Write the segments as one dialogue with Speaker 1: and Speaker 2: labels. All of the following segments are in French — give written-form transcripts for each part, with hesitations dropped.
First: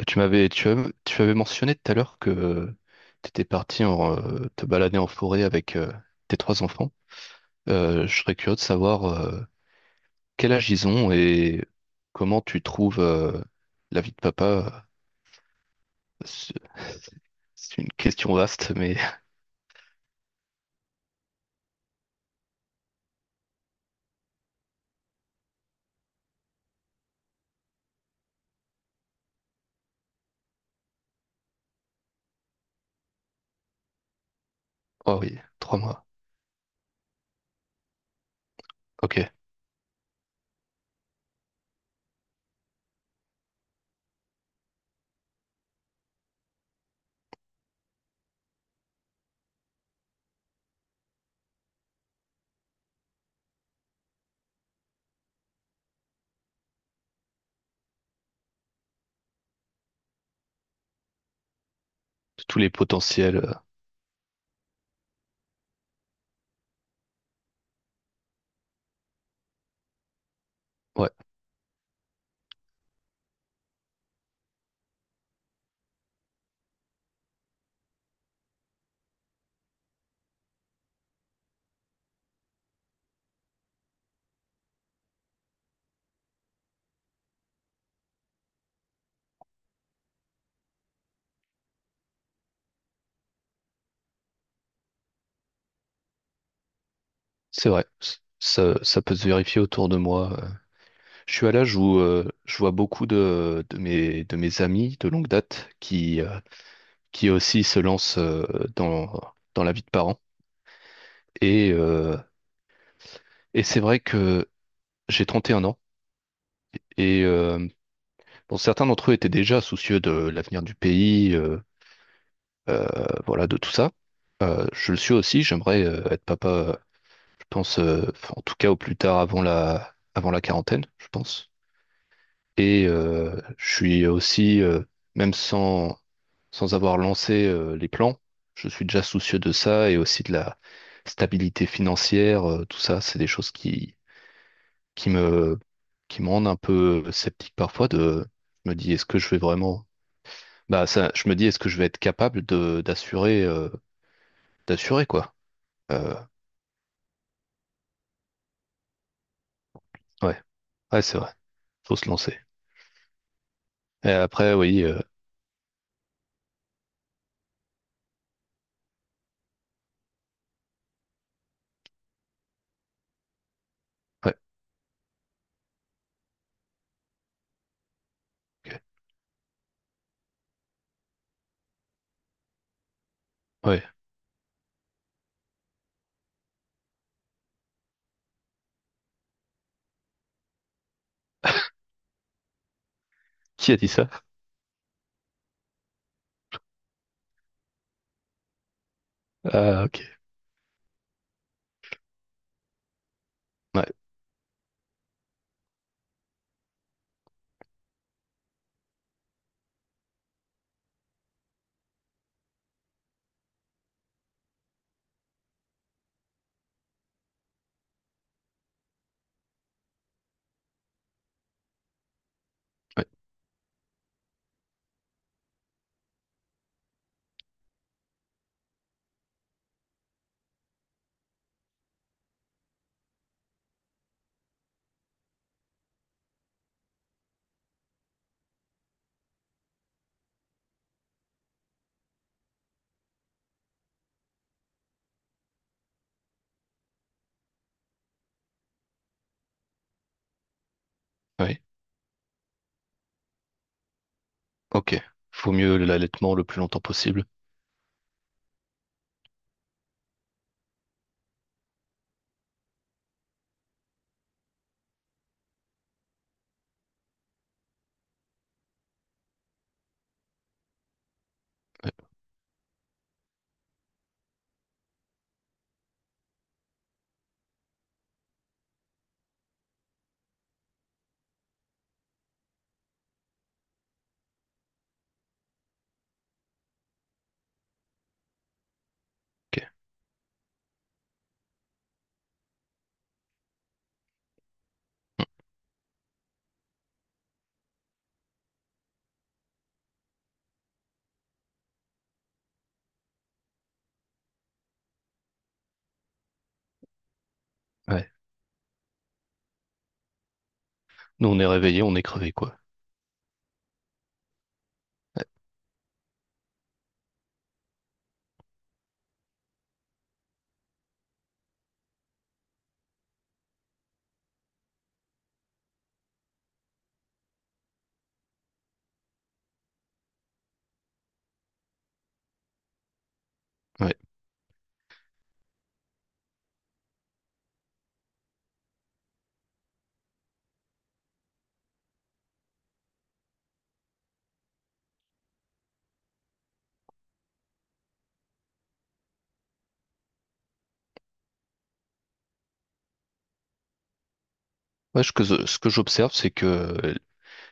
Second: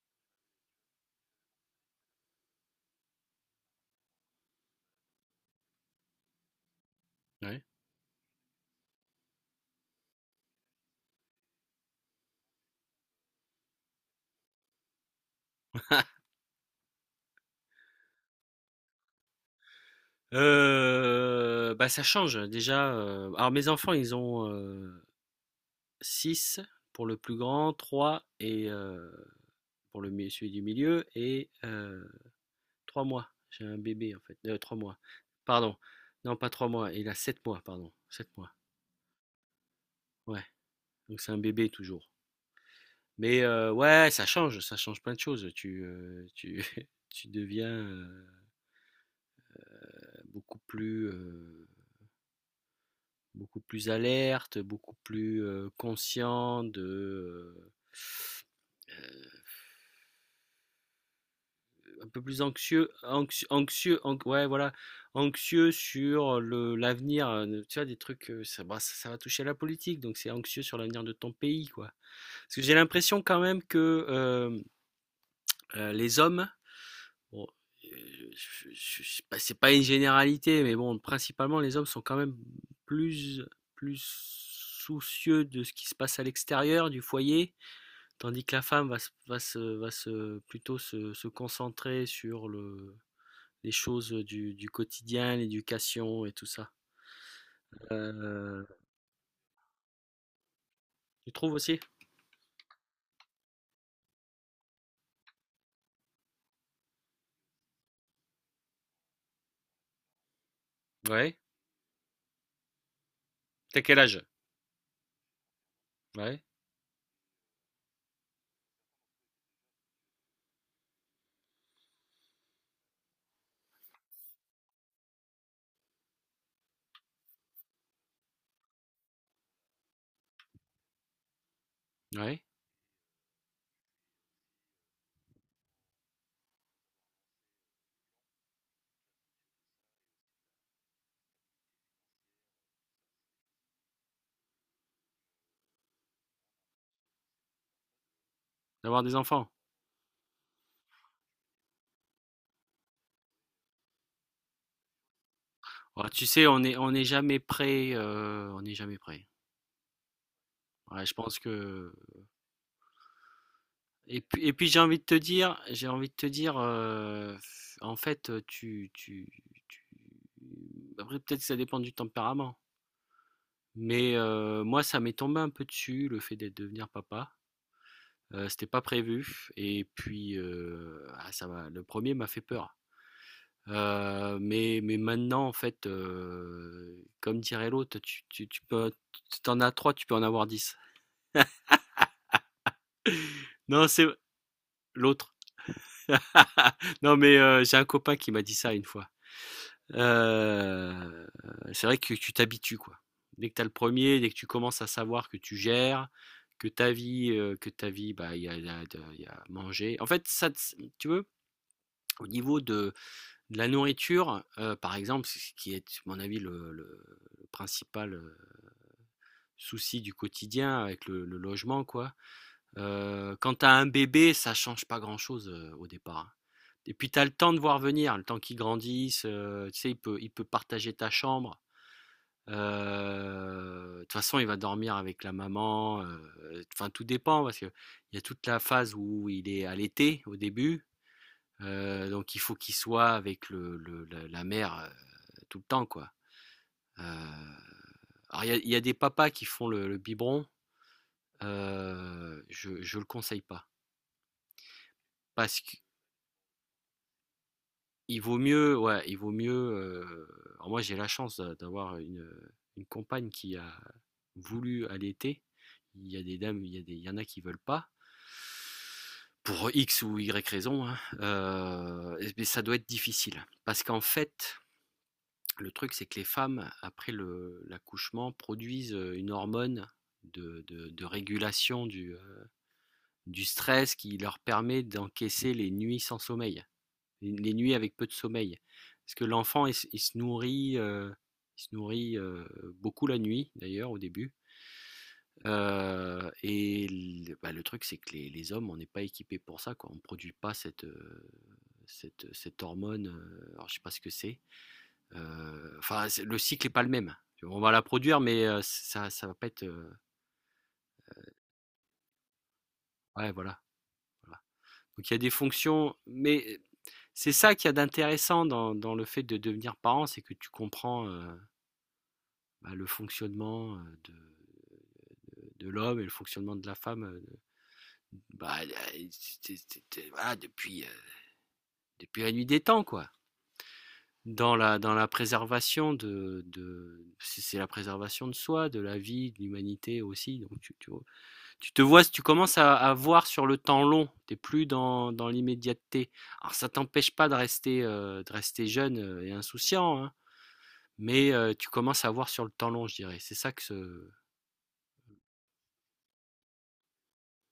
Speaker 1: Tu m'avais tu avais mentionné tout à l'heure que tu étais parti en, te balader en forêt avec tes trois enfants.
Speaker 2: Ouais.
Speaker 1: Je serais curieux de savoir quel âge ils ont et comment tu trouves la vie de papa. C'est c'est une question vaste, mais...
Speaker 2: Bah, ça change déjà, alors mes enfants ils ont 6 pour le plus grand, 3, et pour le mi celui du milieu, et 3 mois. J'ai un bébé en fait, 3 mois,
Speaker 1: Oh oui,
Speaker 2: pardon.
Speaker 1: trois mois.
Speaker 2: Non, pas 3 mois, il a 7 mois, pardon, 7 mois,
Speaker 1: Ok.
Speaker 2: ouais, donc c'est un bébé toujours. Mais ouais, ça change, plein de choses, tu tu deviens, beaucoup plus, heu beaucoup plus alerte, beaucoup plus, conscient de euh, un peu plus
Speaker 1: Tous les
Speaker 2: anxieux
Speaker 1: potentiels.
Speaker 2: anxieux anxieux an- ouais, voilà, anxieux sur le l'avenir, tu vois des trucs, ça, bah, ça va toucher à la politique, donc c'est anxieux sur l'avenir
Speaker 1: Ouais,
Speaker 2: de ton pays, quoi. Parce que j'ai l'impression quand même que, les hommes, bon, euh, bah, c'est pas une généralité, mais bon, principalement les hommes sont quand même plus soucieux de ce qui se passe à l'extérieur du foyer. Tandis que la femme va se, va se, va se plutôt se, se concentrer sur les choses du quotidien, l'éducation, et tout ça.
Speaker 1: c'est vrai.
Speaker 2: Euh,
Speaker 1: Ça, ça peut se vérifier autour de moi.
Speaker 2: Tu
Speaker 1: Je suis à
Speaker 2: trouves
Speaker 1: l'âge
Speaker 2: aussi?
Speaker 1: où je vois beaucoup de mes amis de longue date qui aussi se lance dans, dans la vie de parent.
Speaker 2: Ouais.
Speaker 1: Et, euh, et c'est
Speaker 2: T'as quel
Speaker 1: vrai
Speaker 2: âge?
Speaker 1: que j'ai 31 ans
Speaker 2: Ouais.
Speaker 1: et bon, certains d'entre eux étaient déjà soucieux de l'avenir du pays, euh, voilà, de tout ça. Je le suis aussi, j'aimerais être papa, je pense, en tout cas au plus tard avant avant la quarantaine, je pense.
Speaker 2: Ouais.
Speaker 1: Et je suis aussi, même sans, sans avoir lancé les plans, je suis déjà soucieux de ça et aussi de la stabilité financière, tout ça, c'est des choses qui me, qui me rendent un peu sceptique parfois de, je me dis,
Speaker 2: D'avoir
Speaker 1: est-ce
Speaker 2: des
Speaker 1: que je vais
Speaker 2: enfants.
Speaker 1: vraiment, bah ça, je me dis, est-ce que je vais être capable de, d'assurer, d'assurer quoi.
Speaker 2: Ouais,
Speaker 1: Euh,
Speaker 2: tu sais, on n'est jamais prêt, on n'est jamais prêt.
Speaker 1: ouais, ouais,
Speaker 2: Ouais, je
Speaker 1: c'est vrai,
Speaker 2: pense que.
Speaker 1: faut se lancer. Et
Speaker 2: Et puis,
Speaker 1: après,
Speaker 2: j'ai
Speaker 1: oui,
Speaker 2: envie de te dire, en fait, tu... Après, peut-être que ça dépend du tempérament. Mais
Speaker 1: ouais,
Speaker 2: moi, ça m'est tombé un peu dessus, le fait d'être devenir papa. C'était
Speaker 1: ok,
Speaker 2: pas prévu et puis, ah, ça m'a le premier m'a fait peur.
Speaker 1: ouais.
Speaker 2: Mais maintenant, en fait, comme dirait l'autre, tu peux, si tu en as 3, tu peux en avoir 10.
Speaker 1: Qui a
Speaker 2: Non,
Speaker 1: dit
Speaker 2: c'est
Speaker 1: ça?
Speaker 2: l'autre. Non, mais j'ai un copain qui m'a dit ça une fois.
Speaker 1: Ah, ok,
Speaker 2: Euh, c'est vrai que tu t'habitues, quoi. Dès que tu as le
Speaker 1: ouais,
Speaker 2: premier, dès que tu commences à savoir que tu gères, que ta vie, bah, il y a manger. En fait, ça, tu veux, au niveau de la nourriture, par exemple, ce qui est, à mon avis, le principal souci du quotidien, avec le logement, quoi.
Speaker 1: ouais,
Speaker 2: Quand tu as un bébé, ça change pas grand-chose, au départ, hein. Et puis, tu as le temps de voir venir, le temps qu'il grandisse, tu sais, il peut partager ta chambre. De toute façon, il va dormir avec la maman, enfin, tout dépend, parce qu'il y a toute la phase où il est allaité au début, donc il faut qu'il soit avec le la la mère, tout le temps, quoi. Heu, alors, il y a des papas qui font le biberon,
Speaker 1: ouais.
Speaker 2: je le conseille pas,
Speaker 1: Ok. Faut
Speaker 2: parce que...
Speaker 1: mieux l'allaitement le plus longtemps possible.
Speaker 2: Il vaut mieux, ouais, il vaut mieux, alors moi, j'ai la chance d'avoir une compagne qui a voulu allaiter. Il y a des dames, il y en a qui veulent pas pour X ou Y raison, hein.
Speaker 1: Ouais,
Speaker 2: Mais ça doit être difficile, parce qu'en fait, le truc, c'est que les femmes après l'accouchement produisent, une hormone de régulation du stress, qui leur permet d'encaisser les nuits sans sommeil les nuits avec peu de sommeil. Parce que
Speaker 1: ok.
Speaker 2: l'enfant, il se nourrit, il se nourrit euh, beaucoup la nuit, d'ailleurs, au début. Et le, bah, le truc, c'est que les, hommes, on n'est pas équipés pour ça, quoi. On ne produit pas cette hormone, alors je ne sais pas ce que c'est. Enfin, le cycle n'est pas le même. On va la
Speaker 1: Ouais.
Speaker 2: produire, mais, ça va pas être,
Speaker 1: Nous, on est réveillés, on est crevés, quoi.
Speaker 2: ouais, voilà, voilà. Donc il y a des fonctions, mais c'est ça qu'il y a d'intéressant dans le fait de devenir parent, c'est que tu comprends, bah, le fonctionnement, de l'homme et le fonctionnement de la femme, bah, voilà, depuis la nuit des temps, quoi.
Speaker 1: Ouais.
Speaker 2: Dans la préservation de c'est la préservation de soi, de la vie, de l'humanité aussi. Donc tu, tu te vois, tu commences à voir sur le temps long. T'es plus dans l'immédiateté. Alors, ça t'empêche pas de rester, jeune et insouciant, hein, mais, tu commences à voir sur le temps long, je dirais. C'est ça que
Speaker 1: Ouais, ce que j'observe, c'est que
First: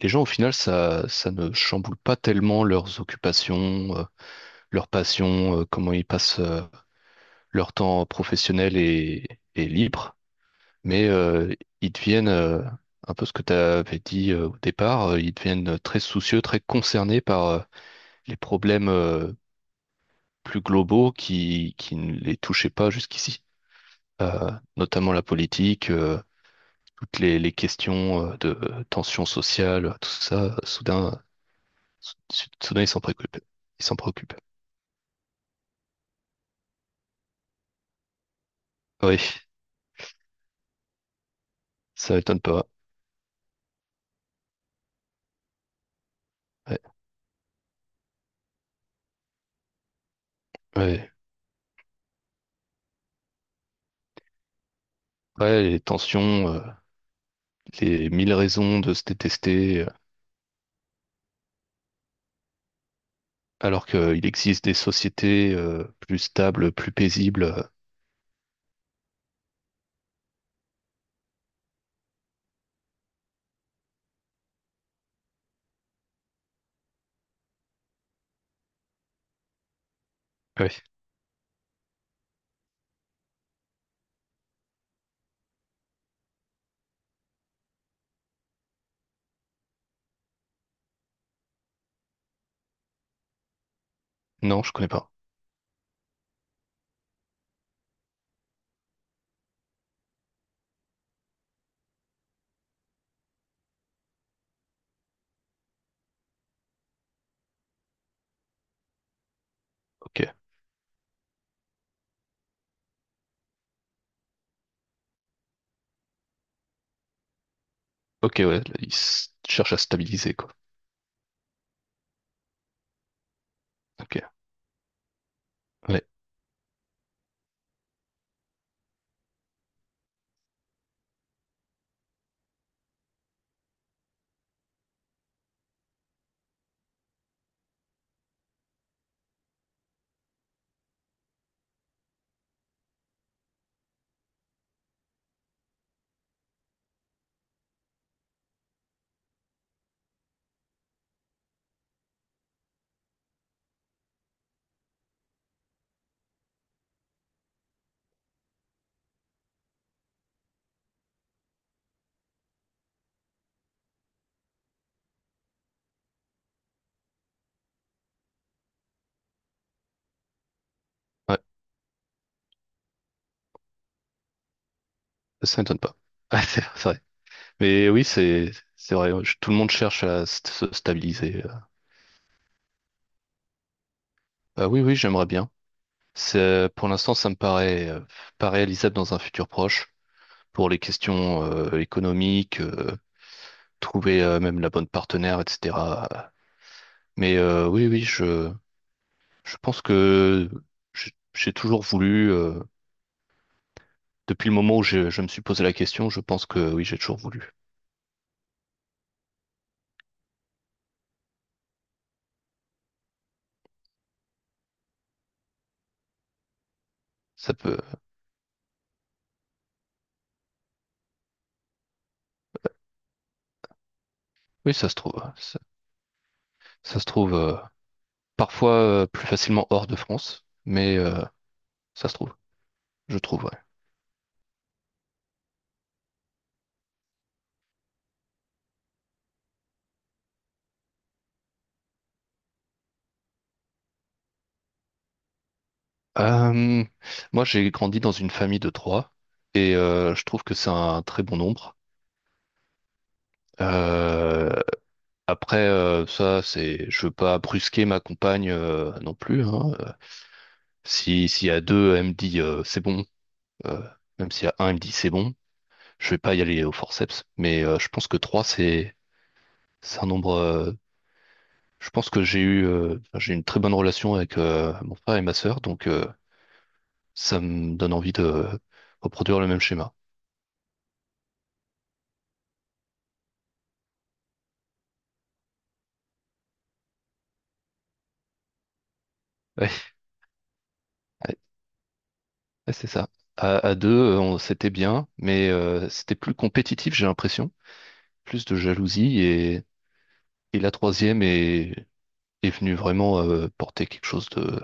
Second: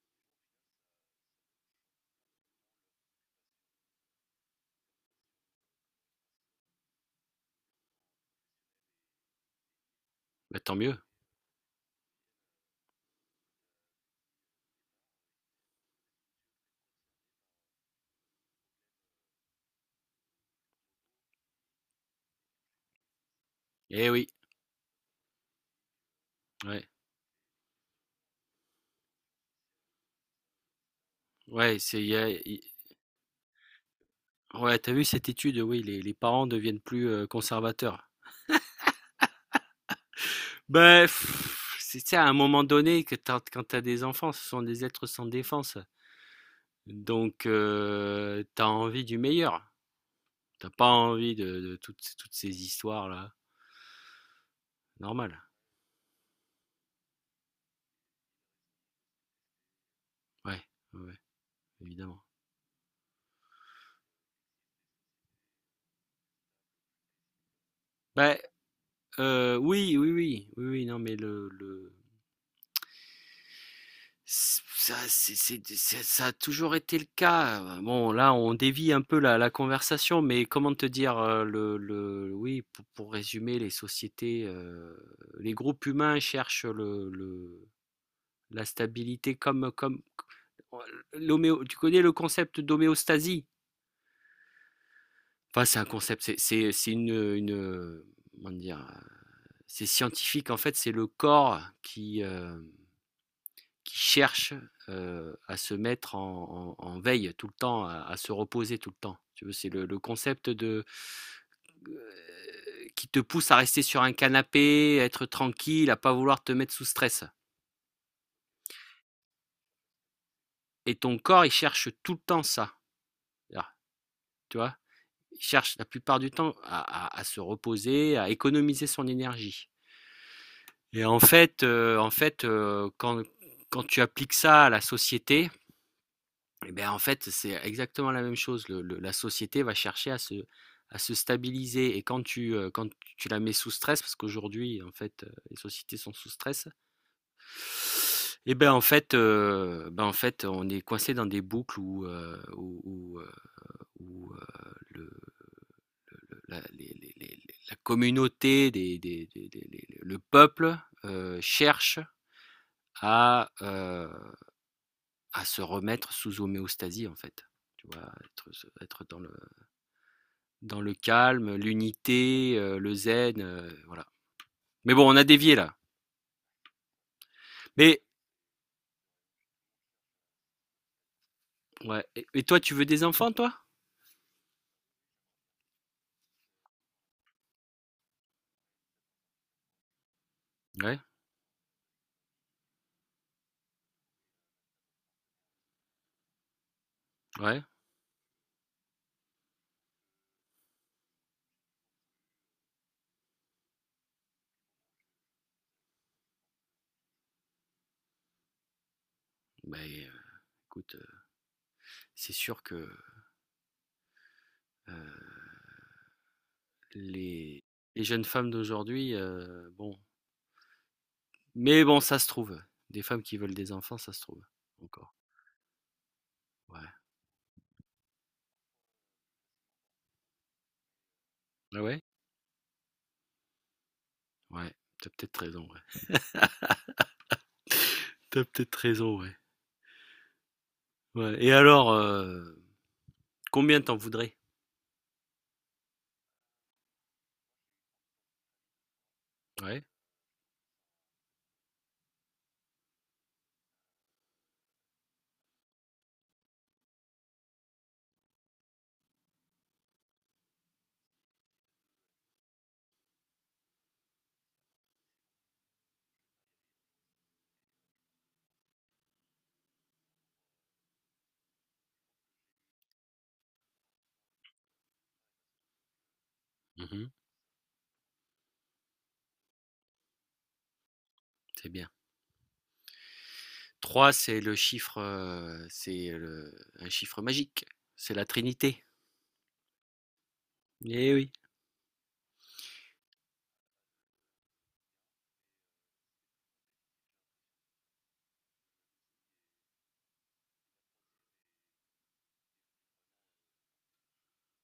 Speaker 1: les gens, au final, ça ne chamboule pas tellement leurs occupations, leurs passions, comment ils passent leur temps professionnel et libre.
Speaker 2: bah, tant mieux.
Speaker 1: Mais ils deviennent, un peu ce que tu avais dit au départ, ils deviennent très soucieux, très concernés par les problèmes plus globaux qui ne les touchaient pas jusqu'ici.
Speaker 2: Eh oui,
Speaker 1: Euh, notamment la politique,
Speaker 2: ouais.
Speaker 1: toutes les questions de tension sociale, tout ça, soudain,
Speaker 2: Ouais, c'est, il y
Speaker 1: sou-
Speaker 2: a- il-
Speaker 1: soudain ils s'en préoccupent. Ils s'en préoccupent.
Speaker 2: ouais, t'as vu cette étude, oui, les, parents deviennent plus, conservateurs.
Speaker 1: Ah oui,
Speaker 2: Ben, pff,
Speaker 1: ça
Speaker 2: c'est à un
Speaker 1: m'étonne
Speaker 2: moment
Speaker 1: pas.
Speaker 2: donné que t'as- quand t'as des enfants, ce sont des êtres sans défense.
Speaker 1: Ouais,
Speaker 2: Donc, t'as envie du meilleur. T'as pas
Speaker 1: ouais.
Speaker 2: envie de toutes, toutes ces histoires-là. Normal.
Speaker 1: Ouais, les tensions, les mille raisons de se détester,
Speaker 2: Ouais, ouais, évidemment.
Speaker 1: alors qu'il existe des sociétés plus stables, plus paisibles.
Speaker 2: Ben, oui, oui, oui, oui, oui, non, mais le, ça c'est ça a toujours été le cas, bon, là on dévie un peu la conversation, mais comment
Speaker 1: Ouais.
Speaker 2: te dire, le oui, pour résumer les sociétés, les groupes humains cherchent le la stabilité, comme oh, l'homéo tu connais le concept d'homéostasie?
Speaker 1: Non, je connais pas.
Speaker 2: Enfin, c'est un concept, une, comment dire? C'est scientifique en fait, c'est le corps qui cherchent, à se mettre en veille tout le temps, à se reposer tout le temps. Tu vois, c'est le
Speaker 1: Ok.
Speaker 2: concept de euh, qui te pousse à rester sur un canapé, à être tranquille, à pas vouloir te mettre sous stress.
Speaker 1: Ok, ouais, là, cherchent à stabiliser, quoi.
Speaker 2: Et ton corps, il cherche tout le temps ça. Là,
Speaker 1: Ok.
Speaker 2: tu vois, il cherche la
Speaker 1: Ouais,
Speaker 2: plupart du temps à, à se reposer, à économiser son énergie. Et en fait, quand tu appliques ça à la société, et beh, en fait, c'est exactement la même chose. Le, la société va chercher à se, stabiliser, et quand tu la mets sous stress, parce qu'aujourd'hui, en fait, les sociétés sont sous stress. Et ben, en fait, on est coincé dans des boucles où le le la les la communauté des les le peuple, cherche à, heu, à se remettre sous homéostasie, en fait. Tu vois? Être dans le
Speaker 1: ouais,
Speaker 2: calme, l'unité, le zen, voilà. Mais bon, on a dévié
Speaker 1: ça
Speaker 2: là.
Speaker 1: m'étonne pas. Ah, c'est vrai. Mais
Speaker 2: Mais
Speaker 1: oui, c'est vrai. Tout le monde cherche à se stabiliser.
Speaker 2: ouais, et toi, tu veux des enfants, toi?
Speaker 1: Oui, oui, j'aimerais bien. C'est pour l'instant, ça me paraît pas réalisable dans un futur proche pour les
Speaker 2: Ouais,
Speaker 1: questions économiques, trouver même la bonne partenaire, etc. Mais
Speaker 2: ouais.
Speaker 1: oui, oui, je pense que j'ai toujours voulu. Depuis le moment où je me suis posé la question, je pense que oui, j'ai toujours voulu.
Speaker 2: Beh, heu, écoute, c'est sûr que, heu,
Speaker 1: Ça
Speaker 2: les
Speaker 1: peut,
Speaker 2: jeunes femmes d'aujourd'hui, bon, mais bon, ça se trouve, des femmes qui veulent des enfants, ça se trouve
Speaker 1: oui, ça se
Speaker 2: encore.
Speaker 1: trouve. Ça,
Speaker 2: Ouais.
Speaker 1: ça se trouve parfois plus facilement hors de France, mais
Speaker 2: Ah ouais?
Speaker 1: ça se trouve, je trouve, ouais.
Speaker 2: Ouais, t'as peut-être raison, ouais. Tu peut-être raison, ouais. Ouais, et alors, combien t'en voudrais?
Speaker 1: Euh, Moi, j'ai grandi dans une famille de trois et
Speaker 2: Ouais.
Speaker 1: je trouve que c'est un très bon nombre. Euh, après, ça, c'est, je veux pas brusquer ma compagne non plus. Hein. Si S'il y a deux, elle me dit c'est bon. Euh, même s'il y a un, elle me dit c'est bon. Je vais pas y aller au forceps, mais je pense que trois, c'est un nombre. Je pense que j'ai eu enfin, j'ai une très bonne relation avec mon frère et ma sœur, donc
Speaker 2: Mmh.
Speaker 1: ça me donne envie de reproduire le même schéma.
Speaker 2: C'est bien. 3, c'est le chiffre, c'est le un chiffre magique, c'est la Trinité.
Speaker 1: Ouais.
Speaker 2: Eh oui,
Speaker 1: Ouais, c'est ça. À deux, c'était bien, mais c'était plus compétitif, j'ai l'impression. Plus de jalousie et la troisième est, est venue vraiment porter quelque chose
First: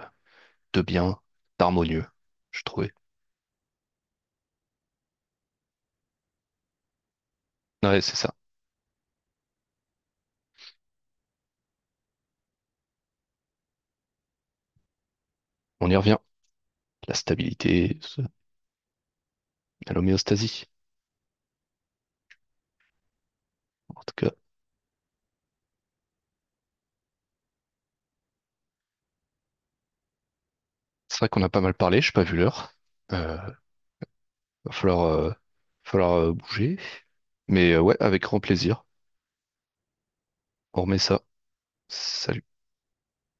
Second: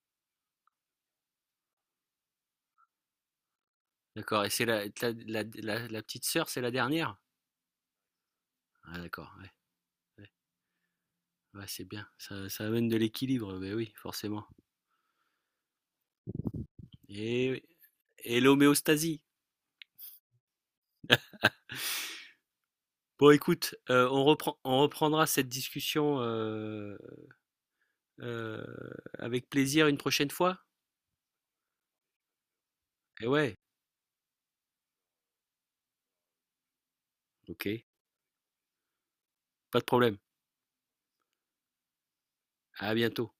Speaker 1: de bien, d'harmonieux, je trouvais.
Speaker 2: d'accord, et c'est la petite sœur, c'est la dernière?
Speaker 1: Ouais, c'est ça.
Speaker 2: Ah, d'accord, ouais, ouais, ouais, c'est bien, ça amène de l'équilibre, beh oui, forcément.
Speaker 1: On y revient. La
Speaker 2: Eh oui,
Speaker 1: stabilité,
Speaker 2: et l'homéostasie.
Speaker 1: à l'homéostasie.
Speaker 2: Bon, écoute,
Speaker 1: En tout cas,
Speaker 2: on reprendra cette discussion, heu, avec plaisir, une prochaine fois?
Speaker 1: c'est vrai qu'on a pas mal parlé, j'ai pas vu l'heure.
Speaker 2: Eh
Speaker 1: Euh,
Speaker 2: ouais,
Speaker 1: va falloir bouger.
Speaker 2: OK,
Speaker 1: Mais ouais, avec grand plaisir.
Speaker 2: pas de problème.
Speaker 1: On remet ça. Salut.
Speaker 2: À bientôt.